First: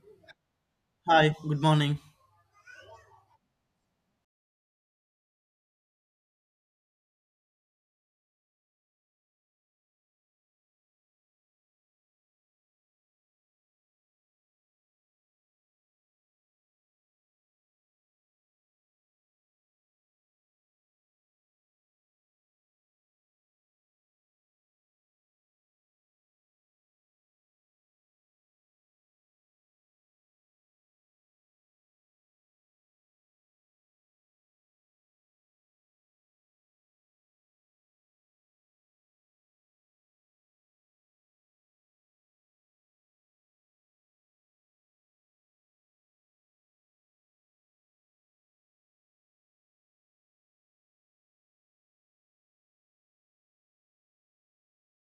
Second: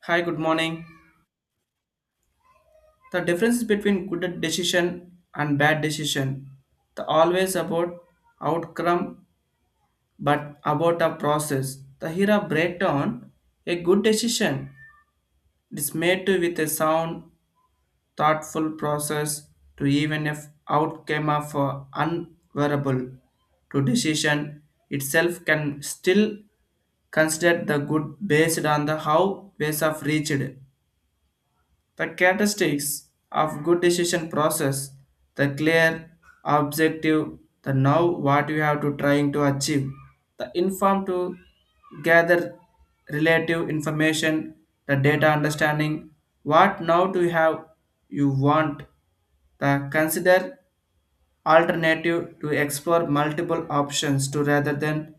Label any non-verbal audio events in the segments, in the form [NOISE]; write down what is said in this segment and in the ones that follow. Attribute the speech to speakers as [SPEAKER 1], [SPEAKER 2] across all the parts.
[SPEAKER 1] Hi, good morning.
[SPEAKER 2] Hi, good morning.
[SPEAKER 1] The difference between good decision and bad decision. The always about outcome but about a process. The here a breakdown. A good decision is made to with a sound, thoughtful process to even if outcome of unwearable to decision itself can still considered the good based on the how ways of reached. The characteristics of good decision process, the clear objective, the now what you have to trying to achieve, the inform to gather relative information, the data understanding, what now do you have you want, the consider alternative to explore multiple options to rather than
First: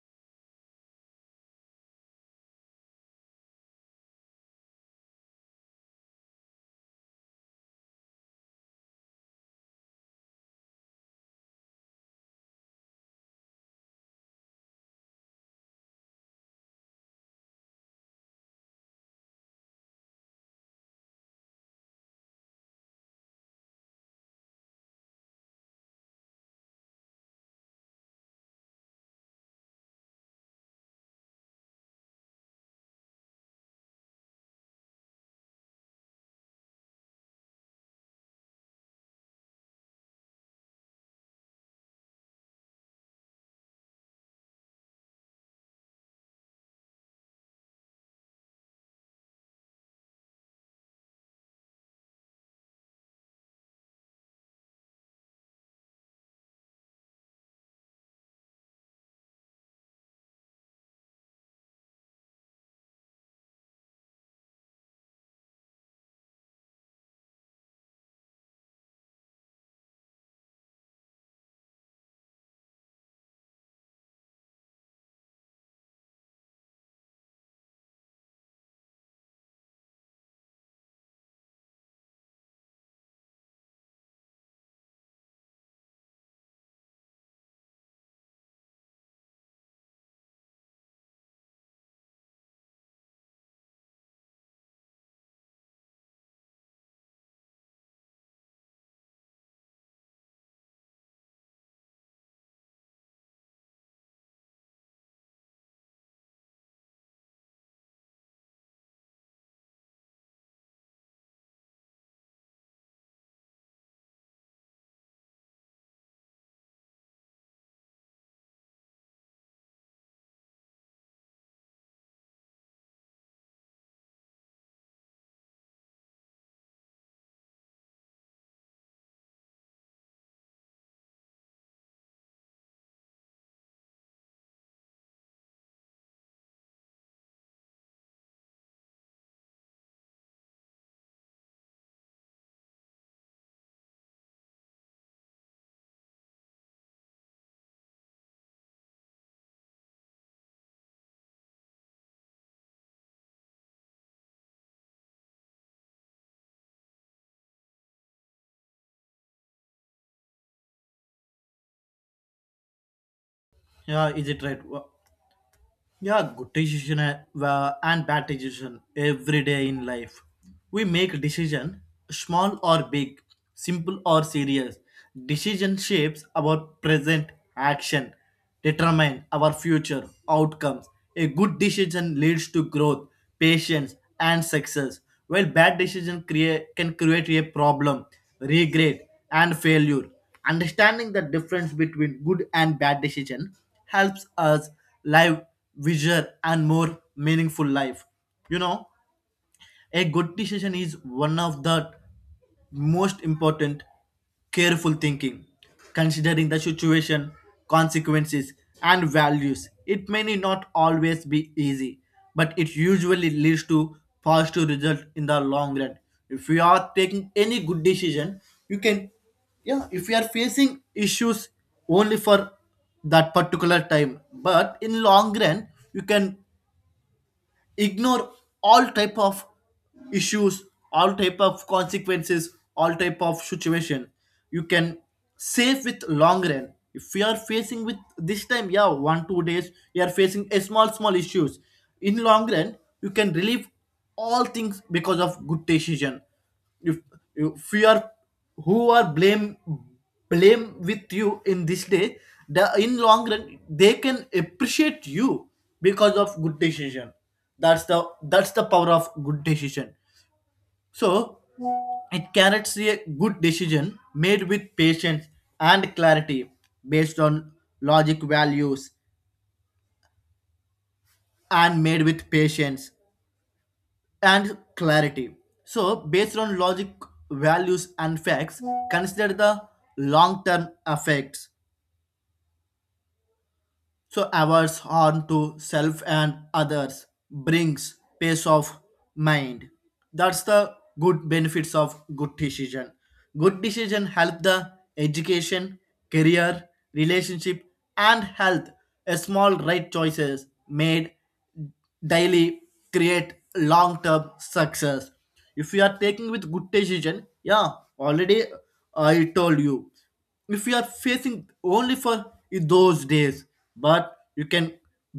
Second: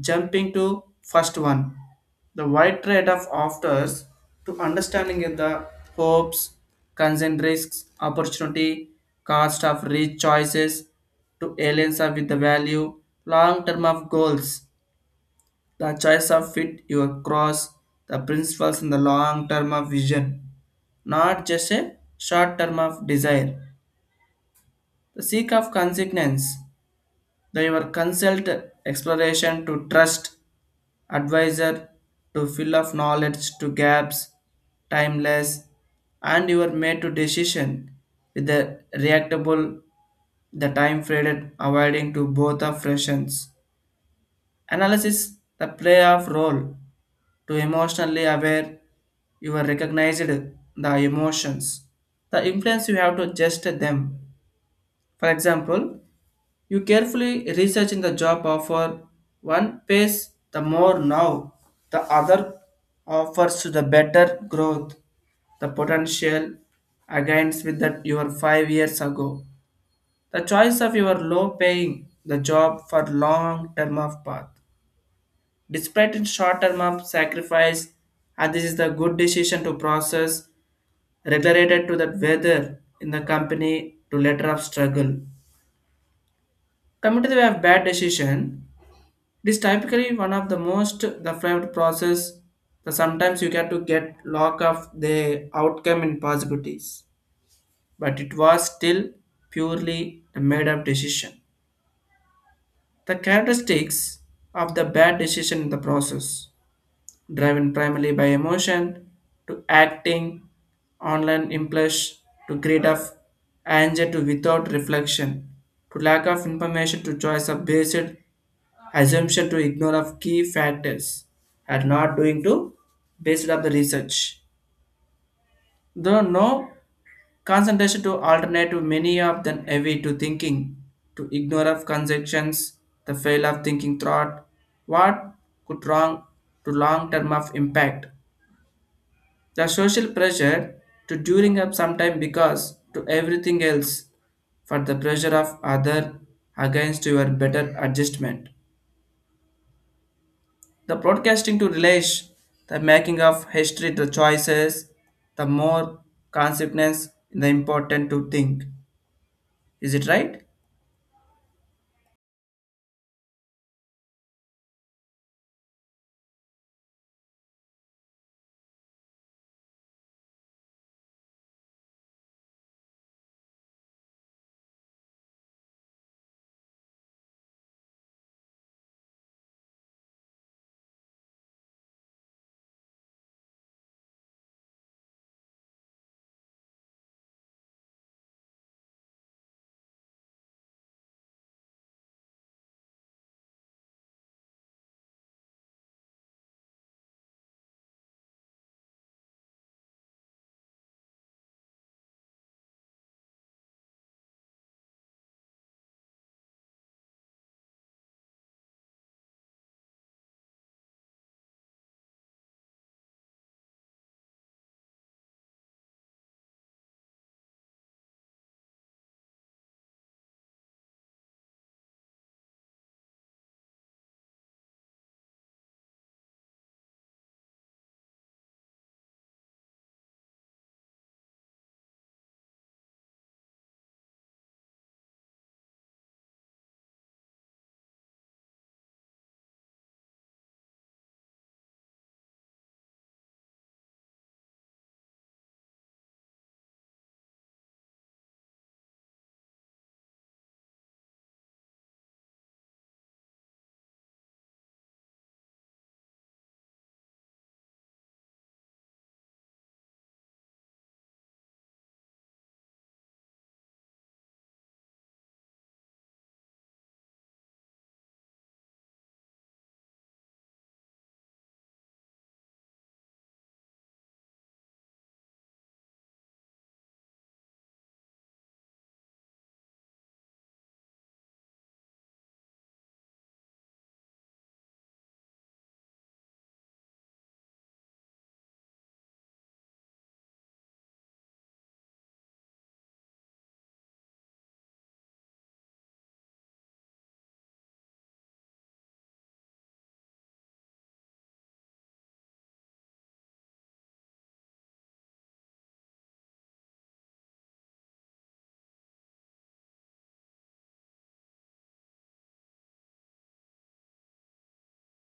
[SPEAKER 1] jumping to first one, the wide trade-off offers to understanding of the hopes, concerns, risks, opportunity, cost of rich choices to aliens of with the value, long term of goals, the choice of fit your cross, the principles in the long term of vision, not just a short term of desire. The seek of consequence, the your consult exploration to trust advisor to fill of knowledge to gaps, timeless, and you are made to decision with the reactable, the time faded, avoiding to both of fractions. Analysis the play of role to emotionally aware you are recognized the emotions the influence you have to adjust them. For example, you carefully research in the job offer. One pays the more now, the other offers to the better growth, the potential against with that your 5 years ago. The choice of your low paying the job for long term of path. Despite in short term of sacrifice, and this is the good decision to process related to that weather in the company to letter of struggle. Coming to the way of bad decision, it is typically one of the most the flavored process. The sometimes you get to get lock of the outcome in possibilities, but it was still purely a made up decision. The characteristics of the bad decision in the process driven primarily by emotion to acting, online impulse to greed of anger to without reflection, to lack of information to choice of based assumption to ignore of key factors and not doing to based on the research. Though no concentration to alternative many of them heavy to thinking, to ignore of conceptions, the fail of thinking thought, what could wrong to long term of impact the social pressure to during up sometime because to everything else for the pressure of other against your better adjustment. The broadcasting to relish the making of history the choices, the more consequence the important to think. Is it right?
[SPEAKER 2] Yeah, is it right? Yeah, good decision and bad decision every day in life. We make decision, small or big, simple or serious. Decision shapes our present action, determine our future outcomes. A good decision leads to growth, patience, and success, while bad decision create can create a problem, regret, and failure. Understanding the difference between good and bad decision helps us live, visual, and more meaningful life. You know, a good decision is one of the most important careful thinking, considering the situation, consequences, and values. It may not always be easy, but it usually leads to positive result in the long run. If you are taking any good decision, you can, yeah, if you are facing issues only for that particular time, but in long run, you can ignore all type of issues, all type of consequences, all type of situation, you can save with long run. If you are facing with this time, yeah, one two days you are facing a small small issues, in long run you can relieve all things because of good decision. If, if you are who are blame with you in this day, the in long run they can appreciate you because of good decision. That's the power of good decision. So it carries a good decision made with patience and clarity, based on logic values, and made with patience and clarity. So, based on logic, values, and facts, consider the long term effects. So, averts harm to self and others brings peace of mind. That's the good benefits of good decision. Good decision help the education, career, relationship, and health. A small right choices made daily create long term success if you are taking with good decision. Yeah, already I told you, if you are facing only for those days, but you can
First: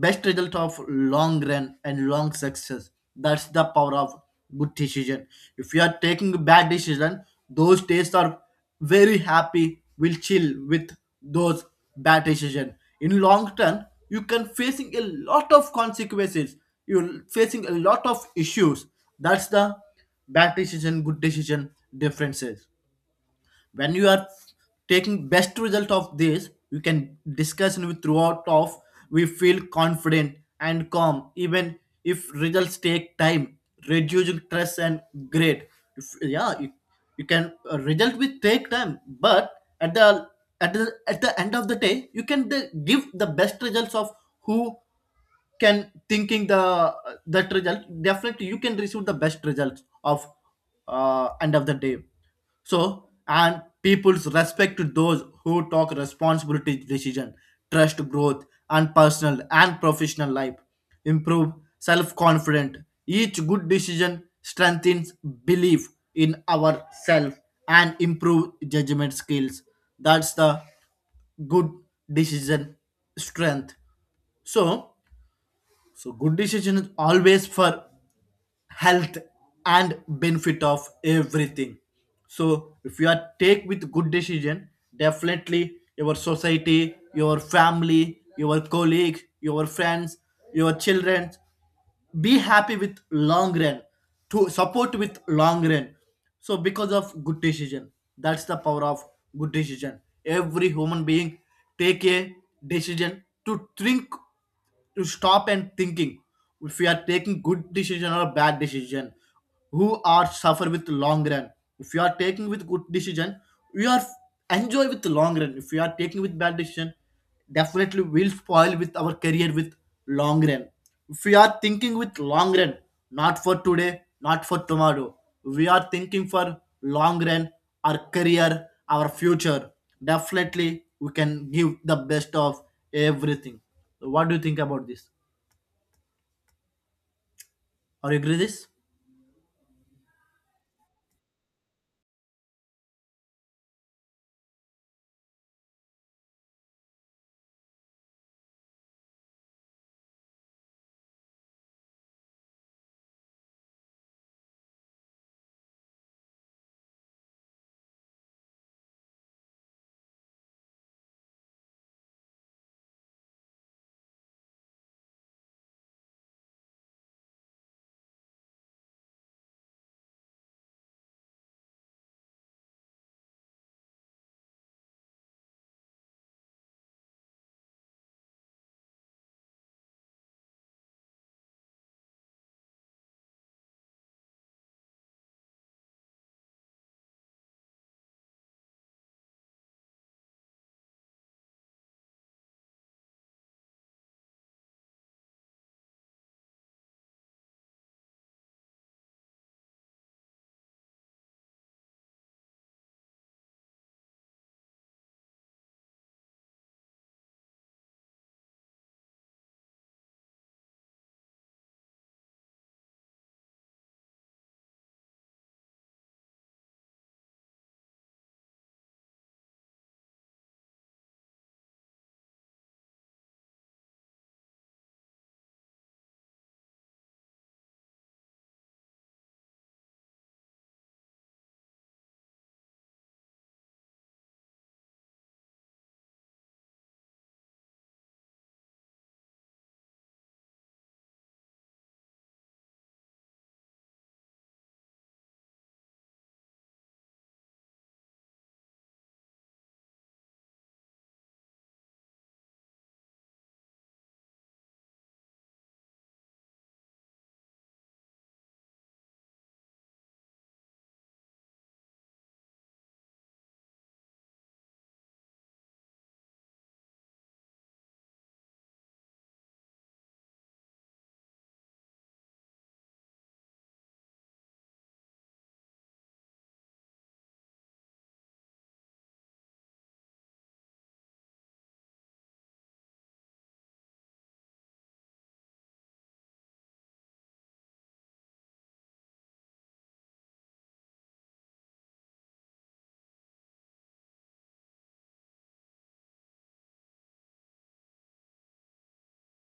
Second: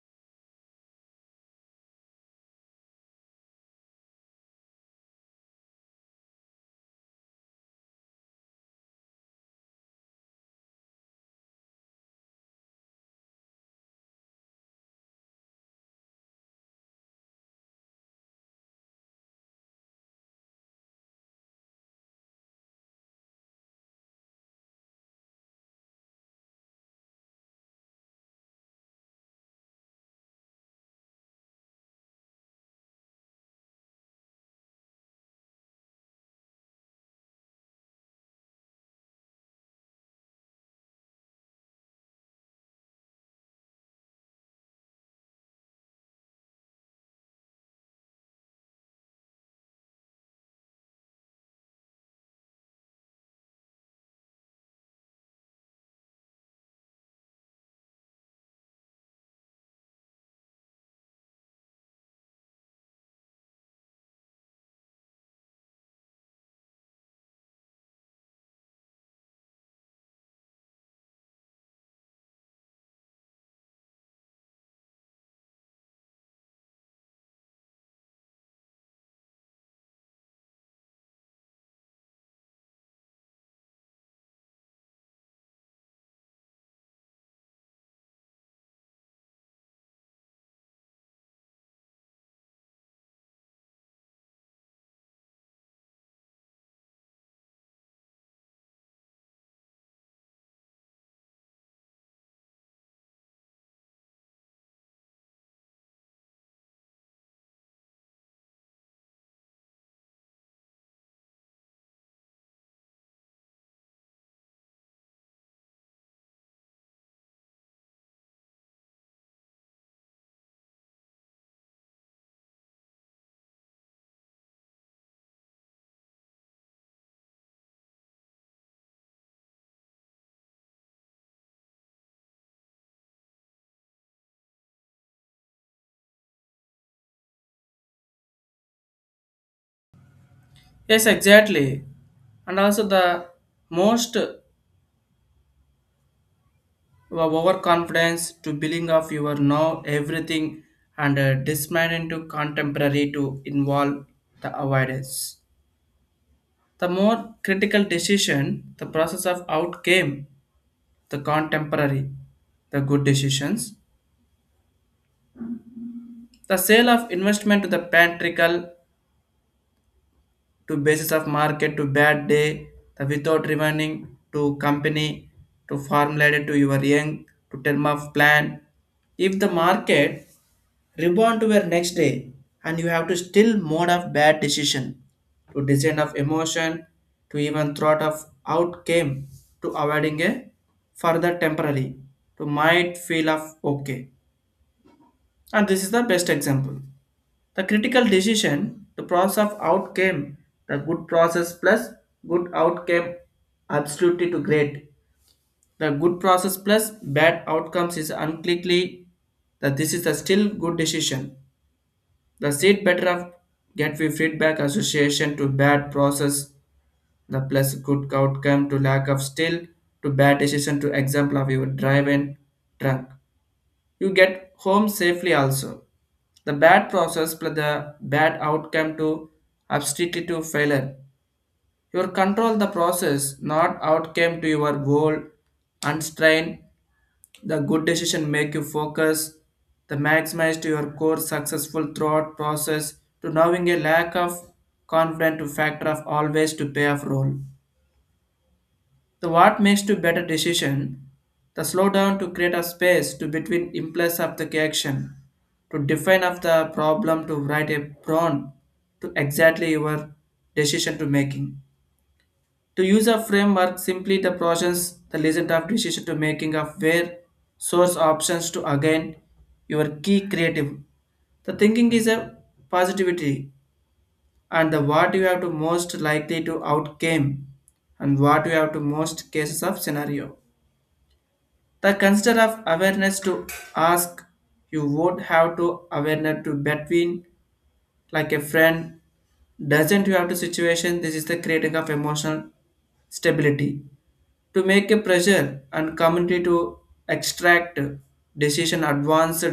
[SPEAKER 2] best result of long run and long success. That's the power of good decision. If you are taking bad decision, those days are very happy, will chill with those bad decision, in long term you can facing a lot of consequences, you're facing a lot of issues. That's the bad decision good decision differences. When you are taking best result of this, you can discuss with throughout of, we feel confident and calm even if results take time, reducing stress and grade. If yeah, you can result with take time, but at the at the end of the day you can give the best results of who can thinking the that result. Definitely you can receive the best results of end of the day. So, and people's respect to those who talk responsibility, decision, trust, growth, and personal and professional life improve self-confident. Each good decision strengthens belief in ourselves and improve judgment skills. That's the good decision strength. So, so good decision is always for health and benefit of everything. So if you are take with good decision, definitely your society, your family, your colleague, your friends, your children be happy with long run, to support with long run, so because of good decision. That's the power of good decision. Every human being take a decision to think, to stop and thinking, if we are taking good decision or bad decision, who are suffer with long run. If you are taking with good decision, you are enjoy with long run. If you are taking with bad decision, definitely will spoil with our career with long run. If we are thinking with long run, not for today, not for tomorrow, we are thinking for long run, our career, our future, definitely we can give the best of everything. So, what do you think about this? Are you agree this?
[SPEAKER 1] Yes, exactly. And also the most your overconfidence to billing of your know everything and dismay into contemporary to involve the avoidance. The more critical decision, the process of outcame, the contemporary, the good decisions. The sale of investment to the patriarchal to basis of market to bad day, the without remaining to company to formulated to your young to term of plan. If the market rebound to your next day and you have to still mode of bad decision to design of emotion to even thought of outcome to avoiding a further temporary to might feel of okay, and this is the best example. The critical decision, the process of outcame, the good process plus good outcome absolutely to great. The good process plus bad outcomes is unclearly that this is a still good decision. The seed better of get we feedback association to bad process, the plus good outcome to lack of still to bad decision to example of your drive and drunk. You get home safely also. The bad process plus the bad outcome to obstacle to failure. You control the process, not outcome to your goal. Unstrain the good decision make you focus. The maximize to your core successful throughout process to knowing a lack of confident to factor of always to pay off role. The what makes to better decision, the slow down to create a space to between impulse of the action, to define of the problem to write a prompt to exactly your decision to making. To use a framework simply the process the lesson of decision to making of where source options to again your key creative. The thinking is a positivity and the what you have to most likely to outcome and what you have to most cases of scenario. The concept of awareness to ask you won't have to awareness to between like a friend doesn't you have to situation. This is the creating of emotional stability to make a pressure and community to extract decision advanced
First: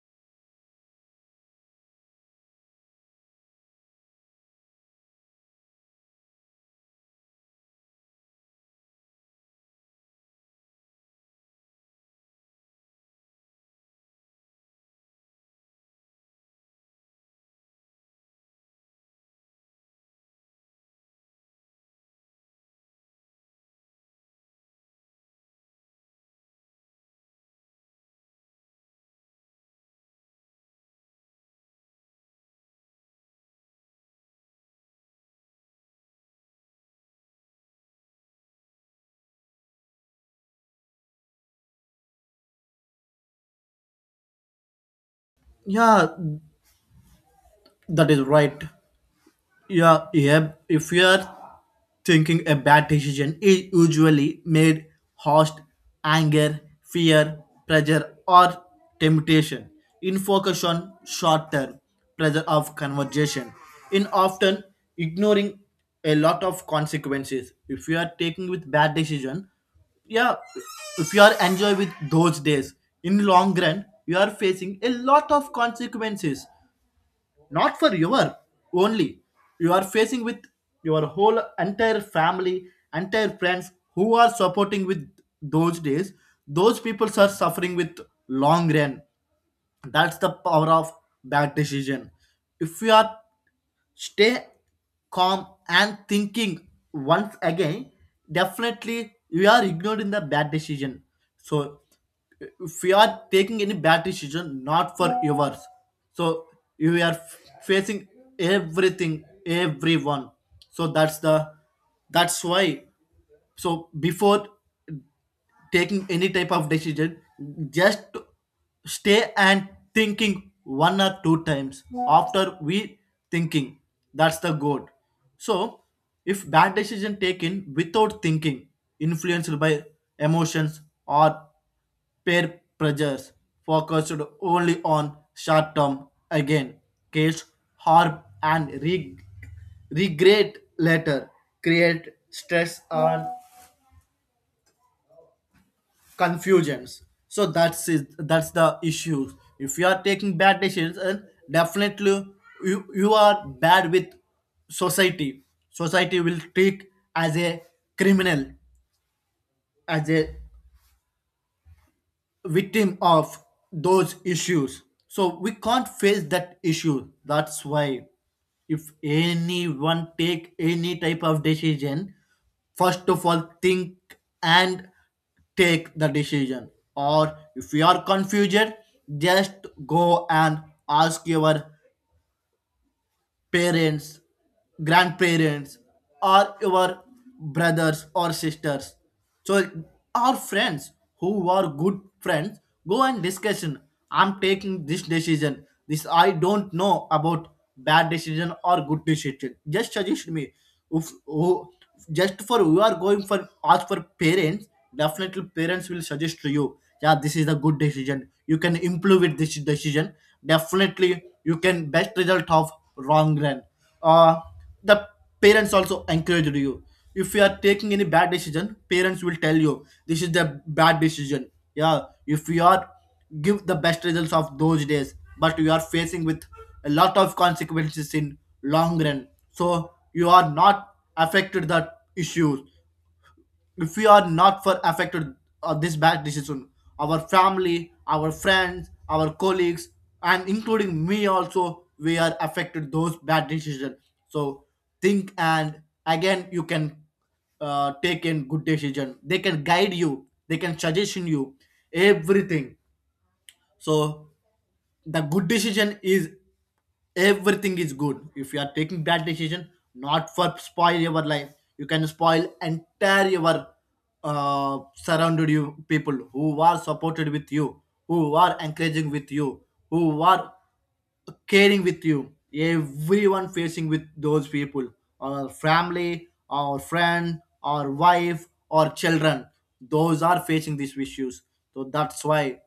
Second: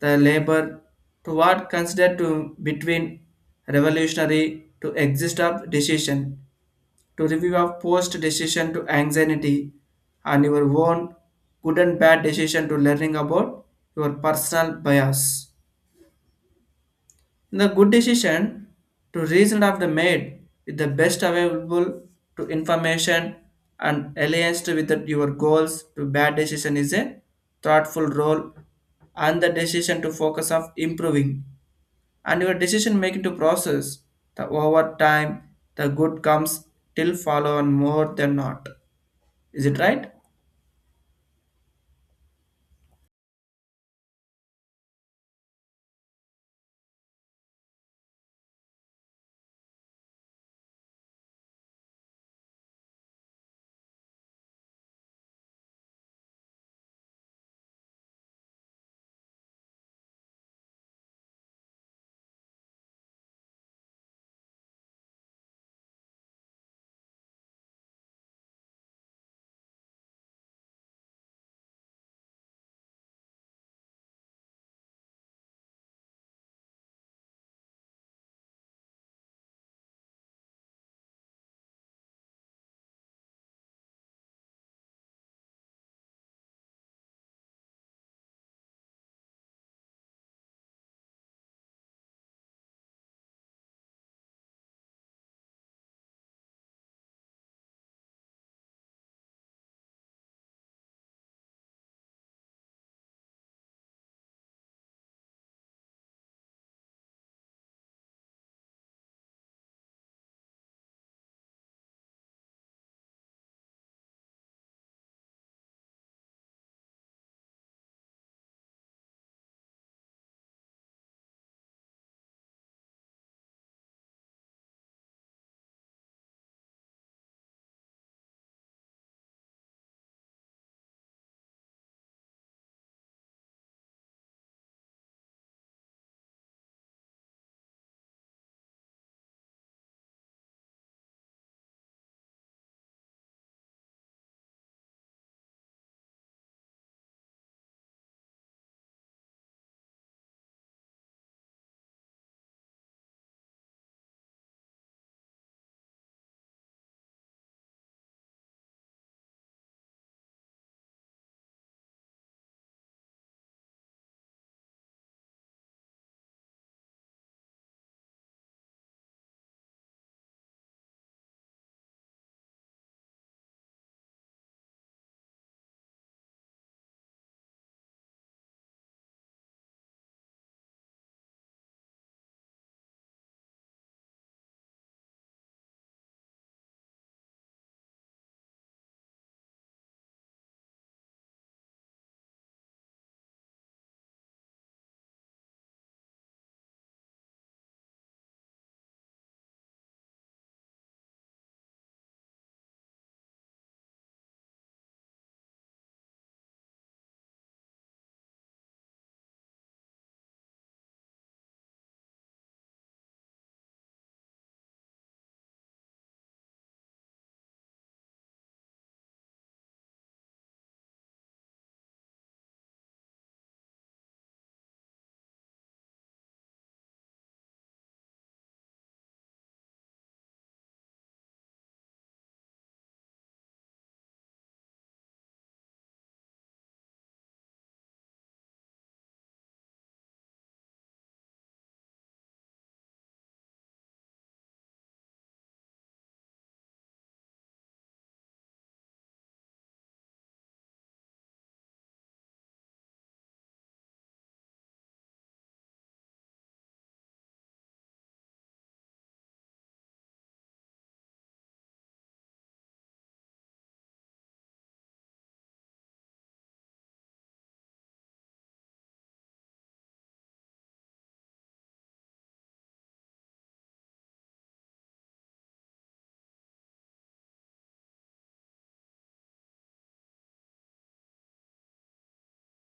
[SPEAKER 1] the labor to what considered to between revolutionary to exist of decision to review a post decision to anxiety and your own good and bad decision to learning about your personal bias. In the good decision, to reason of the made with the best available to information and alliance with the- your goals to bad decision is a thoughtful role and the decision to focus of improving and your decision making to process the over time the good comes till follow on more than not. Is it right?
[SPEAKER 2] Yeah, that is right. Yeah. If you are thinking a bad decision is usually made host anger, fear, pressure, or temptation. In focus on short term pressure of conversation, in often ignoring a lot of consequences. If you are taking with bad decision, yeah, if you are enjoy with those days, in long run, you are facing a lot of consequences, not for your only, you are facing with your whole entire family, entire friends who are supporting with those days, those people are suffering with long run. That's the power of bad decision. If you are stay calm and thinking once again, definitely you are ignored in the bad decision. So if you are taking any bad decision not for yours, so you are facing everything, everyone. So that's why, so before taking any type of decision, just stay and thinking one or two times, after we thinking, that's the goal. So if bad decision taken without thinking, influenced by emotions or peer pressures, focused only on short term, again case harm and regret later, create stress on confusions. So that's it, that's the issue. If you are taking bad decisions, and definitely you are bad with society, society will treat as a criminal, as a victim of those issues. So we can't face that issue. That's why if anyone take any type of decision, first of all think and take the decision. Or if you are confused, just go and ask your parents, grandparents, or your brothers or sisters. So our friends who are good friends, go and discussion. I'm taking this decision. This I don't know about bad decision or good decision. Just suggest me. If who just for you are going for ask for parents, definitely parents will suggest to you, yeah this is a good decision, you can improve with this decision, definitely you can best result of wrong run. uh the parents also encourage you. If you are taking any bad decision, parents will tell you this is the bad decision. Yeah, if you are give the best results of those days, but you are facing with a lot of consequences in long run. So you are not affected that issues. If we are not for affected this bad decision, our family, our friends, our colleagues, and including me also, we are affected those bad decisions. So think and again you can take in good decision, they can guide you, they can suggestion you everything. So the good decision is everything is good. If you are taking bad decision, not for spoil your life, you can spoil entire your surrounded you people who are supported with you, who are encouraging with you, who are caring with you, everyone facing with those people, our family, our friend, our wife or children, those are facing these issues. So that's why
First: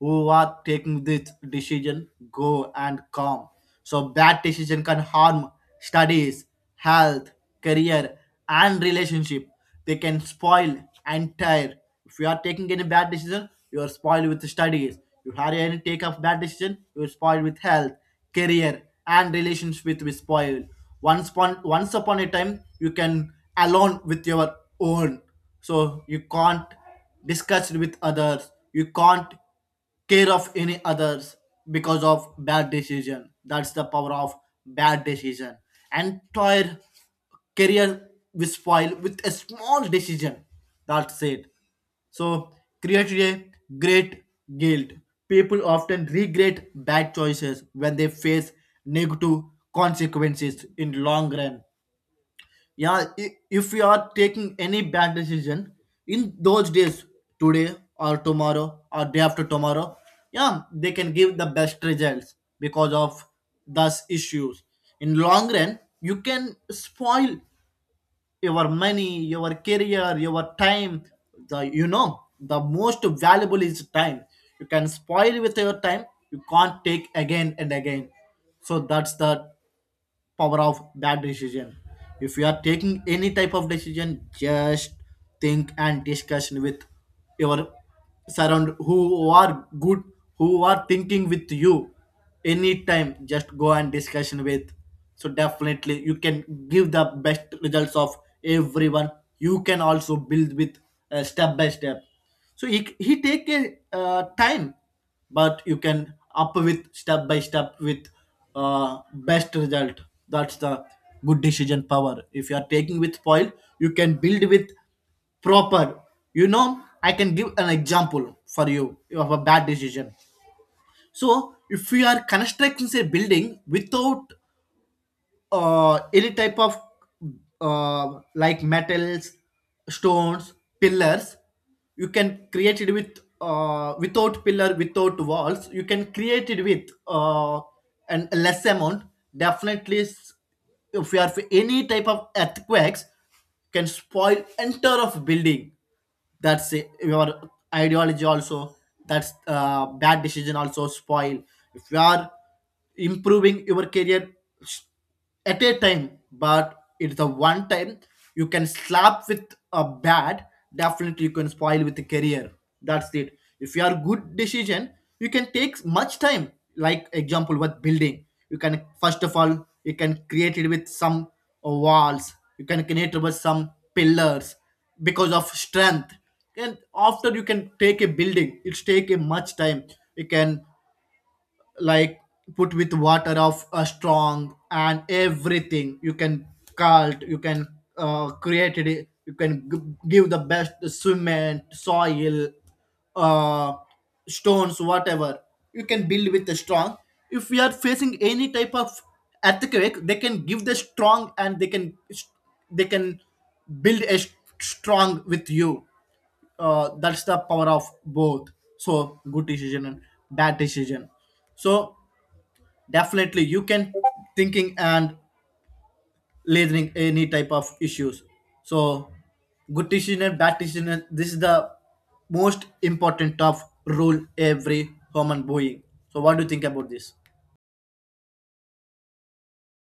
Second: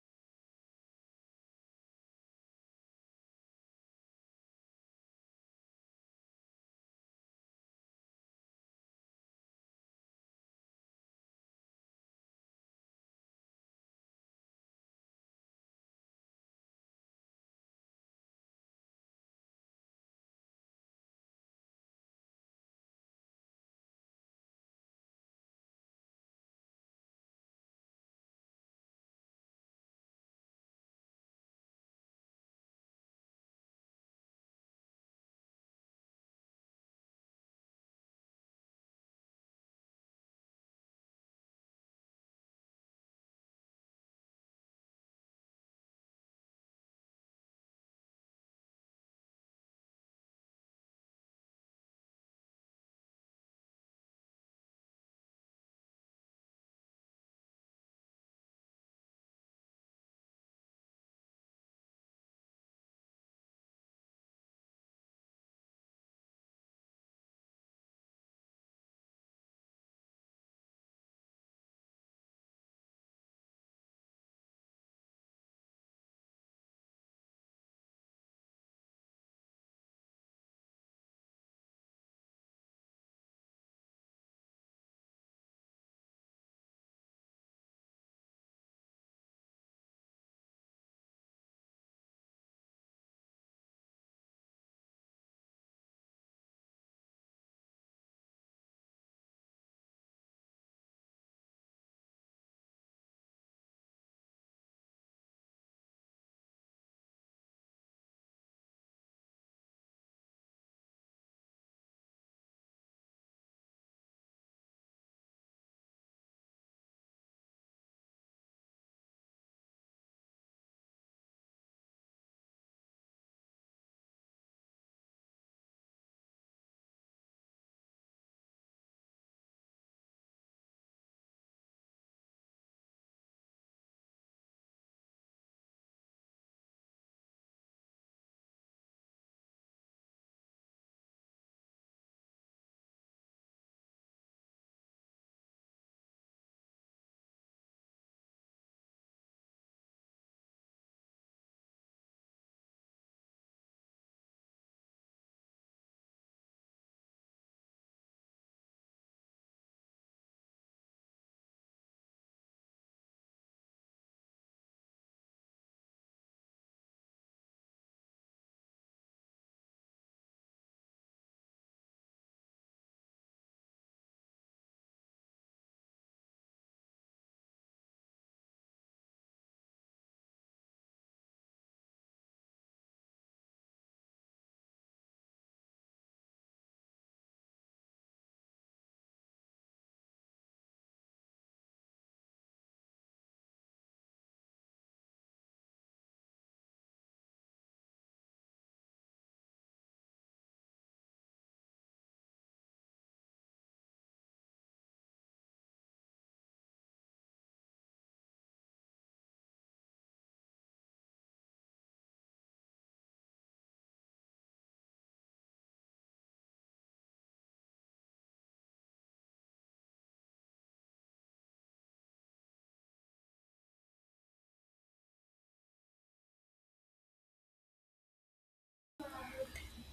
[SPEAKER 2] who are taking this decision, go and calm. So bad decision can harm studies, health, career, and relationship. They can spoil entire. If you are taking any bad decision, you are spoiled with studies. You have any take of bad decision, you are spoiled with health, career, and relations, with be spoiled. Once upon a time, you can alone with your own. So you can't discuss with others. You can't care of any others because of bad decision. That's the power of bad decision. Entire career will spoil with a small decision. That's it. So created a great guilt. People often regret bad choices when they face negative consequences in long run. Yeah, if we are taking any bad decision in those days, today or tomorrow or day after tomorrow, yeah they can give the best results, because of those issues in long run, you can spoil your money, your career, your time. The you know, the most valuable is time. You can spoil with your time, you can't take again and again. So that's the power of that decision. If you are taking any type of decision, just think and discuss with your surround who are good, who are thinking with you, anytime just go and discussion with. So definitely you can give the best results of everyone. You can also build with step by step. So he take a time, but you can up with step by step with best result. That's the good decision power. If you are taking with spoil, you can build with proper. You know, I can give an example for you of a bad decision. So if we are constructing a building without any type of like metals, stones, pillars, you can create it with without pillar without walls, you can create it with an a less amount. Definitely, if you are any type of earthquakes, can spoil entire of building. That's it. Your ideology also, that's bad decision also spoil. If you are improving your career at a time, but it's a one time, you can slap with a bat. Definitely, you can spoil with a career. That's it. If you are good decision, you can take much time. Like example, with building, you can first of all you can create it with some walls. You can create it with some pillars because of strength. And after you can take a building, it's take a much time. You can, like, put with water of a strong and everything, you can cult, you can create it, you can give the best cement soil, uh, stones whatever, you can build with the strong. If we are facing any type of earthquake, they can give the strong and they can build a strong with you. That's the power of both. So good decision and bad decision. So definitely you can thinking and listening any type of issues. So good decision and bad decision, this is the most important of rule every human being. So what do you think about this?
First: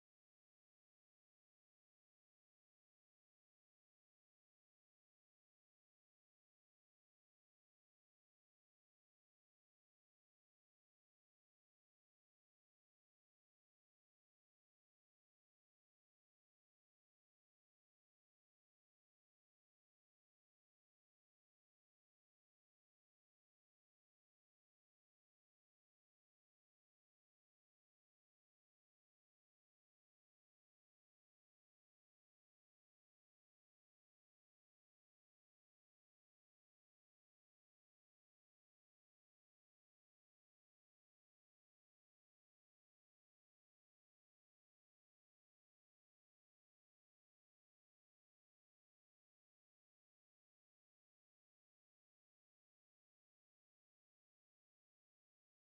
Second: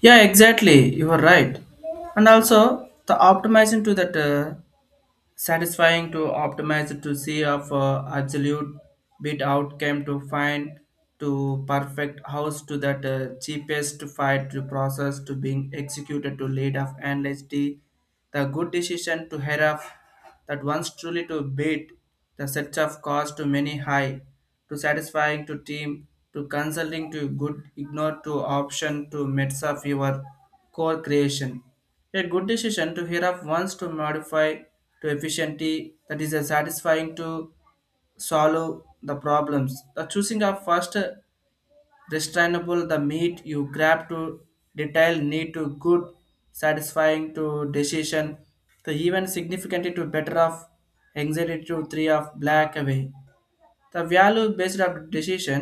[SPEAKER 1] Yeah, exactly. You are right. And also the optimizing to that satisfying to optimize to see of absolute bit outcome to find to perfect house to that cheapest fight to process to being executed to lead of analysis the good decision to hear of that once truly to beat the sets of cost to many high to satisfying to team to consulting to good ignore to option to midst of your core creation. A good decision to hear of wants to modify to efficiency that is a satisfying to solve the problems. The choosing of first restrainable the meat you grab to detail need to good satisfying to decision to even significantly to better of anxiety to three of black away the value based of decision,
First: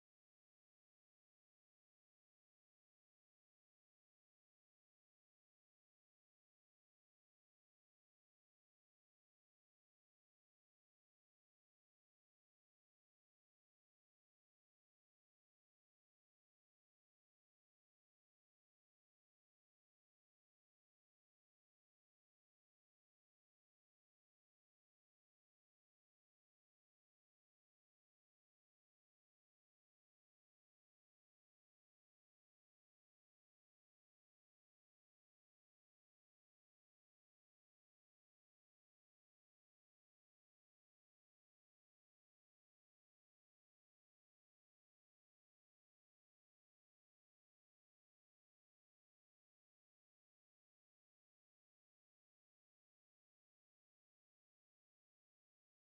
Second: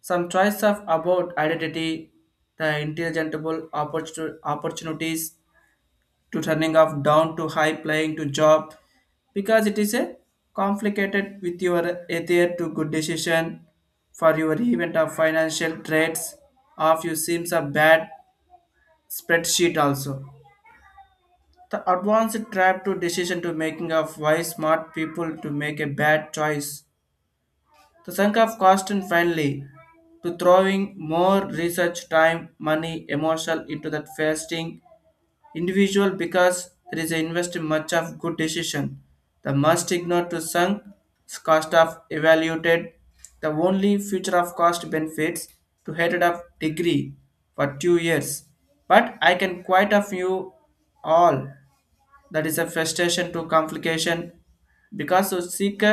[SPEAKER 1] some choice of about identity, the intelligible opportunities to turning off down to high playing to job because it is a complicated with your ether to good decision for your event of financial trades of you seems a bad spreadsheet also. The advanced trap to decision to making of why smart people to make a bad choice. The sunk of cost and finally to throwing more research, time, money, emotional into that fasting individual because there is invested much of good decision. The must ignore to sunk cost of evaluated the only future of cost benefits to headed of degree for 2 years. But I can quite a few all that is a frustration to complication because to seek a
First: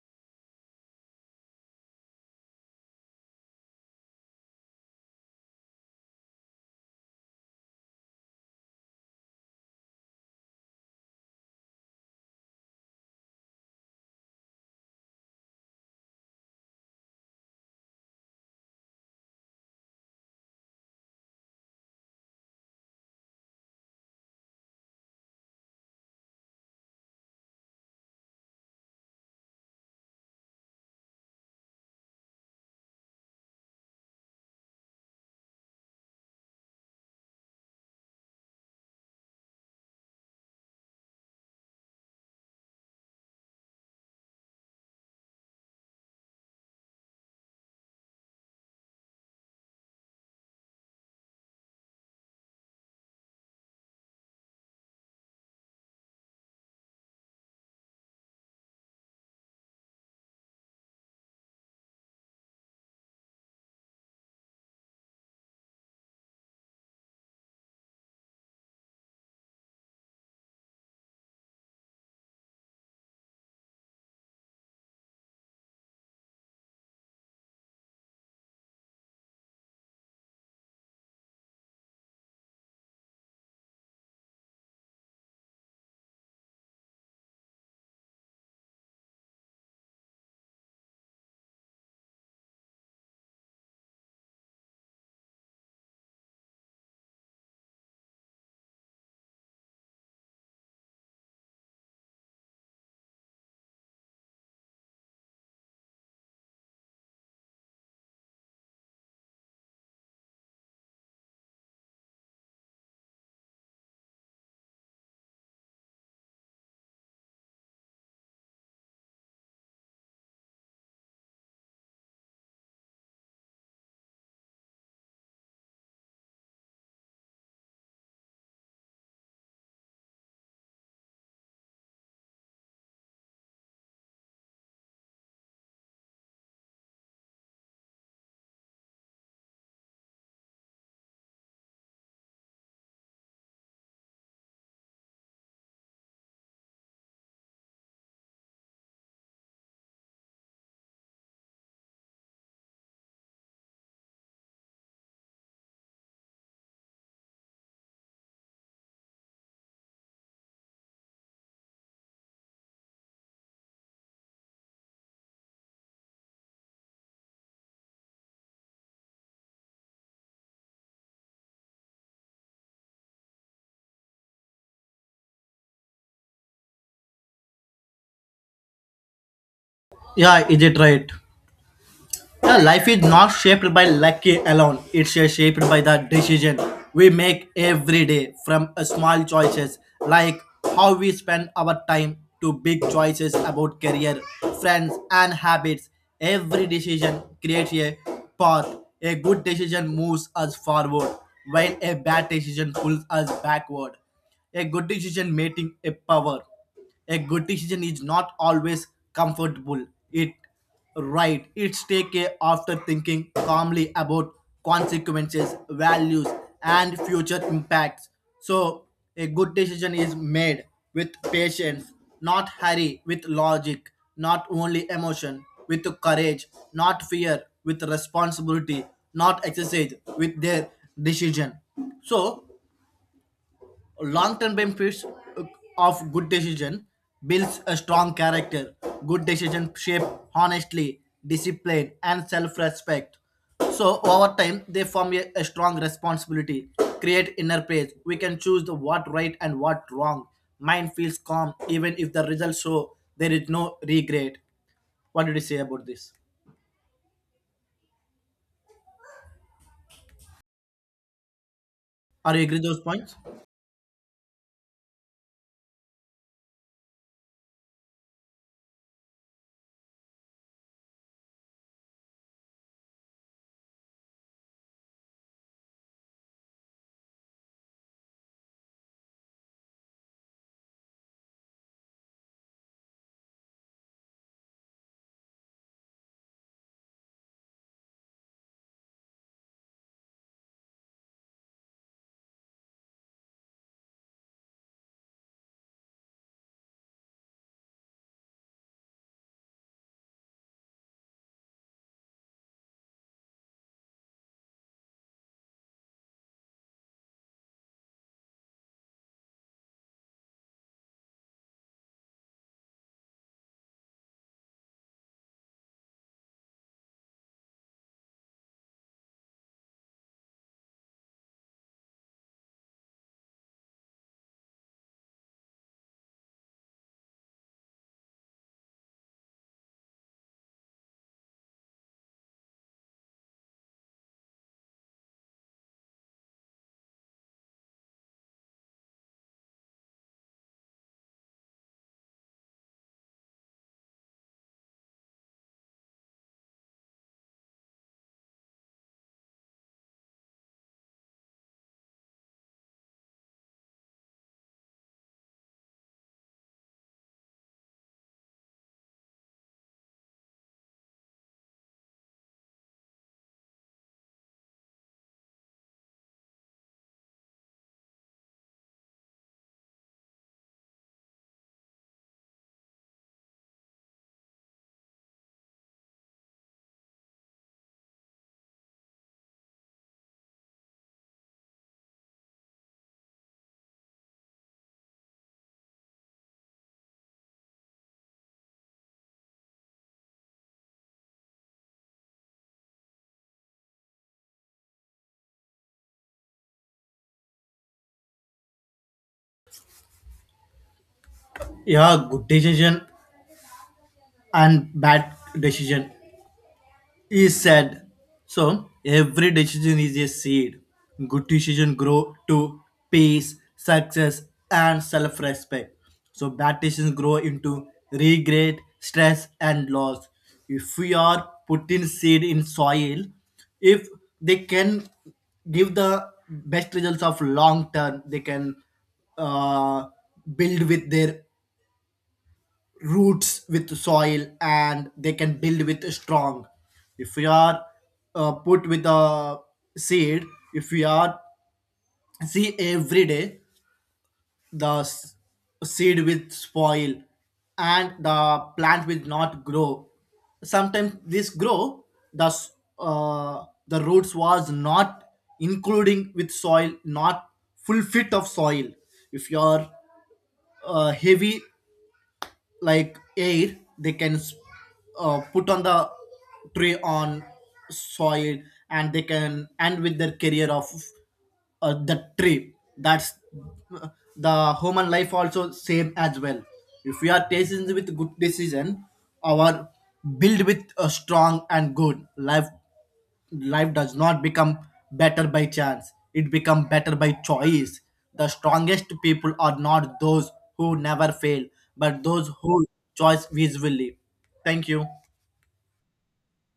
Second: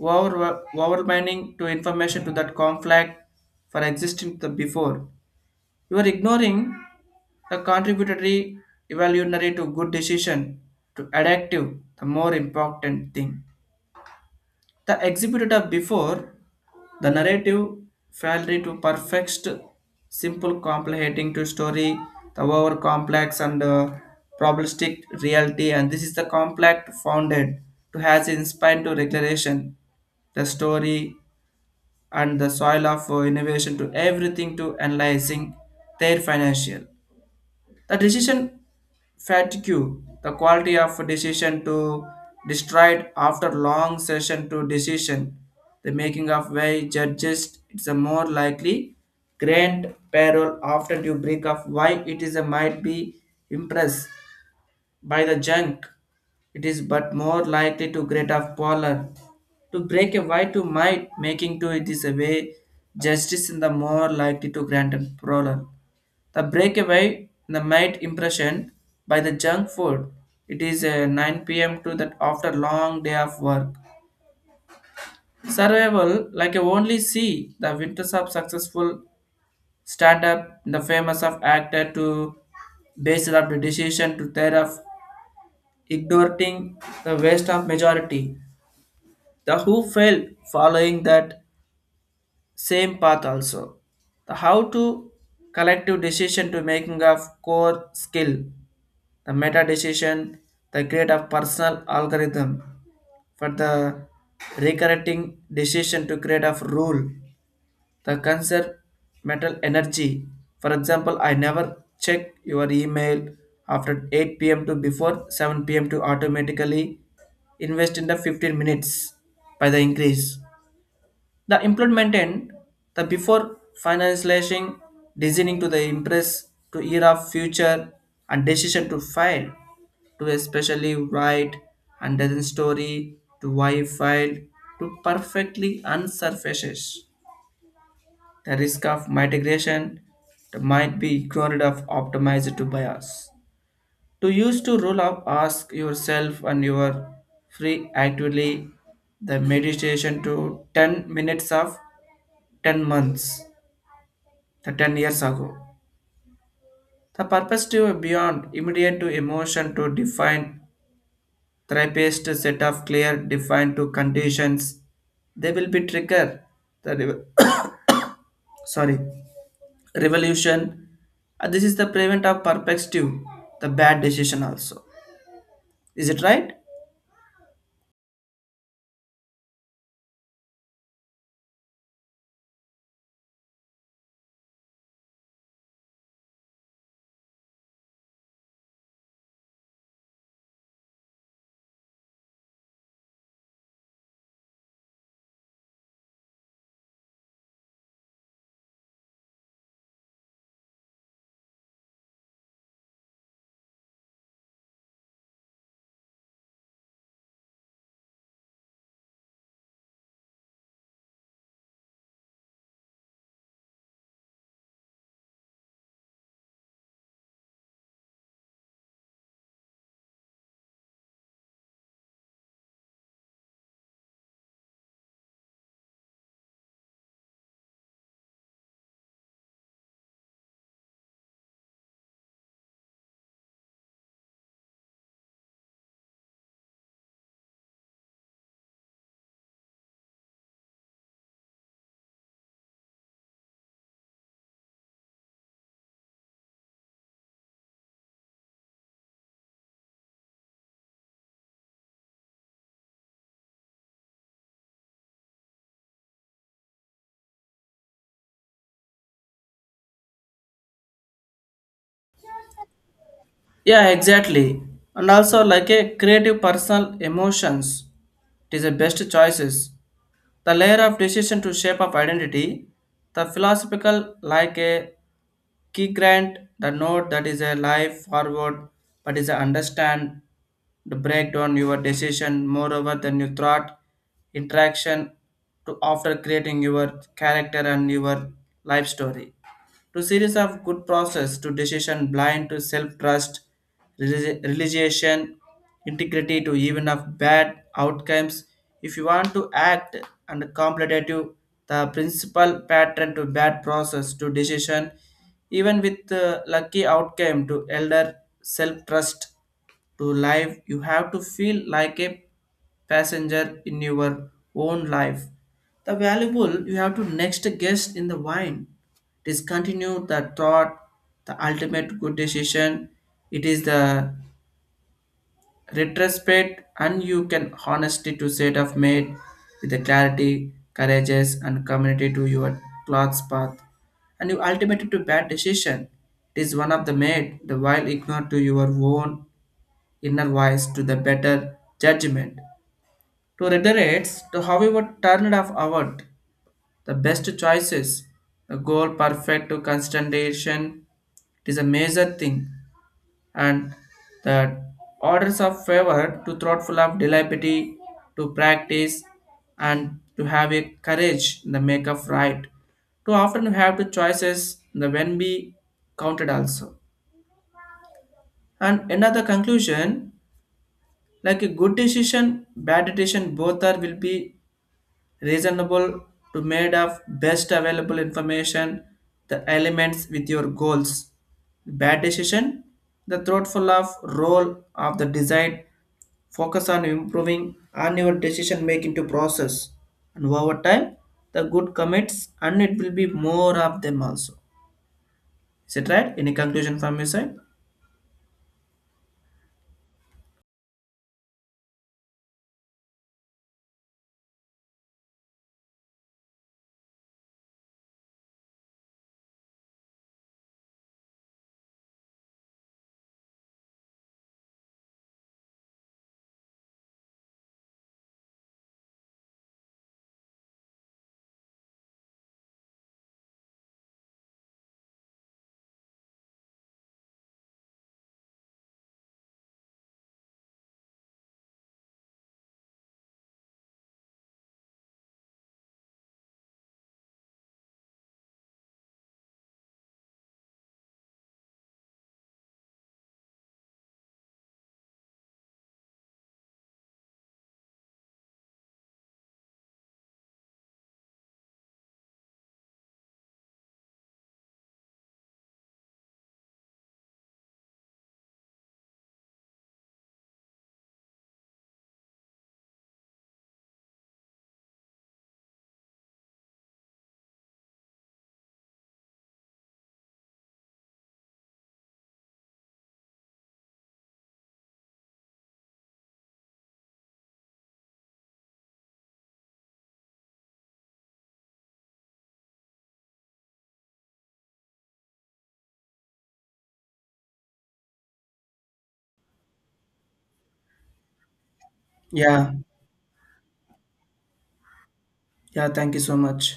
[SPEAKER 1] over, overwhelming to information to that conflict for existing the before you are ignoring the contributory evolutionary to good decision to adaptive the more important thing the exhibited of before the narrative failure to perfect simple complicating to story the over complex and probabilistic reality, and this is the complex founded to has inspired to declaration the story and the soil of innovation to everything to analyzing their financial the decision fatigue, the quality of decision to destroyed after long session to decision, the making of way judges, it's a more likely grant parole after you break of why it is a might be impressed by the junk. It is but more likely to grate of polar. To break a why to might making to it is a way justice in the more likely to grant a parole. The breakaway, the made impression by the junk food. It is 9 p.m. to that after long day of work. Survival, like you only see the winters of successful stand-up, the famous of actor to base up the decision to thereof ignoring the waste of majority. The who fail following that same path also. The how to collective decision to making of core skill the meta decision, the create a personal algorithm for the recurring decision to create a rule, the conserve mental energy. For example, I never check your email after 8 p.m. to before 7 p.m. to automatically invest in the 15 minutes by the increase. The implementation, the before finalizing, designing to the impress to era future and decision to file to especially write and doesn't story to why file to perfectly unsurfaces. The risk of mitigation that might be ignored of optimized to bias. To use to rule up, ask yourself and your free actively the meditation to 10 minutes of 10 months, the 10 years ago. The perspective beyond immediate to emotion to define therapist set of clear defined to conditions. They will be trigger the [COUGHS] sorry revolution. This is the prevent of perspective, the bad decision also. Is it right?
[SPEAKER 2] Yeah, is it right? Yeah, life is not shaped by luck alone. It's shaped by the decision we make every day, from small choices like how we spend our time, to big choices about career, friends, and habits. Every decision creates a path. A good decision moves us forward, while a bad decision pulls us backward. A good decision making a power. A good decision is not always comfortable. It. Right, it's take a after thinking calmly about consequences, values, and future impacts. So, a good decision is made with patience, not hurry, with logic, not only emotion, with courage, not fear, with responsibility, not exercise, with their decision. So, long-term benefits uh, of good decision builds a strong character. Good decision shape honestly discipline and self-respect. So over time they form a strong responsibility, create inner peace. We can choose the what right and what wrong. Mind feels calm even if the results show there is no regret. What did you say about this? Are you agree those points?
[SPEAKER 1] Yeah, exactly. And also like a creative personal emotions. It is the best choices. The layer of decision to shape of identity. The philosophical like a key grant the note that is a life forward, but is a understand to break down your decision moreover than you thought interaction to after creating your character and your life story to series of good process to decision blind to self-trust religion integrity to even of bad outcomes if you want to act and competitive the principal pattern to bad process to decision even with lucky outcome to elder self-trust to life you have to feel like a passenger in your own life the valuable you have to next guest in the wine discontinue the thought, the ultimate good decision. It is the retrospect, and you can honestly to set of made with the clarity, courageous, and community to your cloth's path, and you ultimately to bad decision. It is one of the made the while ignore to your own inner voice to the better judgment. To reiterate, to however turned off outward the best choices, the goal perfect to constantation, it is a major thing. And the orders of favor to thoughtful of deliberately to practice and to have a courage in the make of right. To often have the choices the when be counted also. And another conclusion, like a good decision, bad decision, both are will be reasonable to made of best available information the elements with your goals bad decision the thoughtful of role of the design focus on improving on your decision making to process and over time the good commits and it will be more of them also. Is it right? Any conclusion from your side?
[SPEAKER 2] Yeah, good decision and bad decision. He said, so every decision is a seed. Good decision grow to peace, success, and self-respect. So bad decisions grow into regret, stress, and loss. If we are putting seed in soil, if they can give the best results of long term, they can uh, build with their roots with soil and they can build with strong. If we are put with the seed, if we are see every day, the seed with spoil and the plant will not grow. Sometimes this grow, the the roots was not including with soil, not full fit of soil. If you are heavy like air, they can put on the tray on soil, and they can end with their career of the tree. That's uh, the human life also same as well. If we are tasting with good decision, our build with a strong and good life. Life does not become better by chance, it becomes better by choice. The strongest people are not those who never fail, but those
[SPEAKER 1] Yeah,
[SPEAKER 2] who choose visually. Thank you.
[SPEAKER 1] yeah, thank you so much.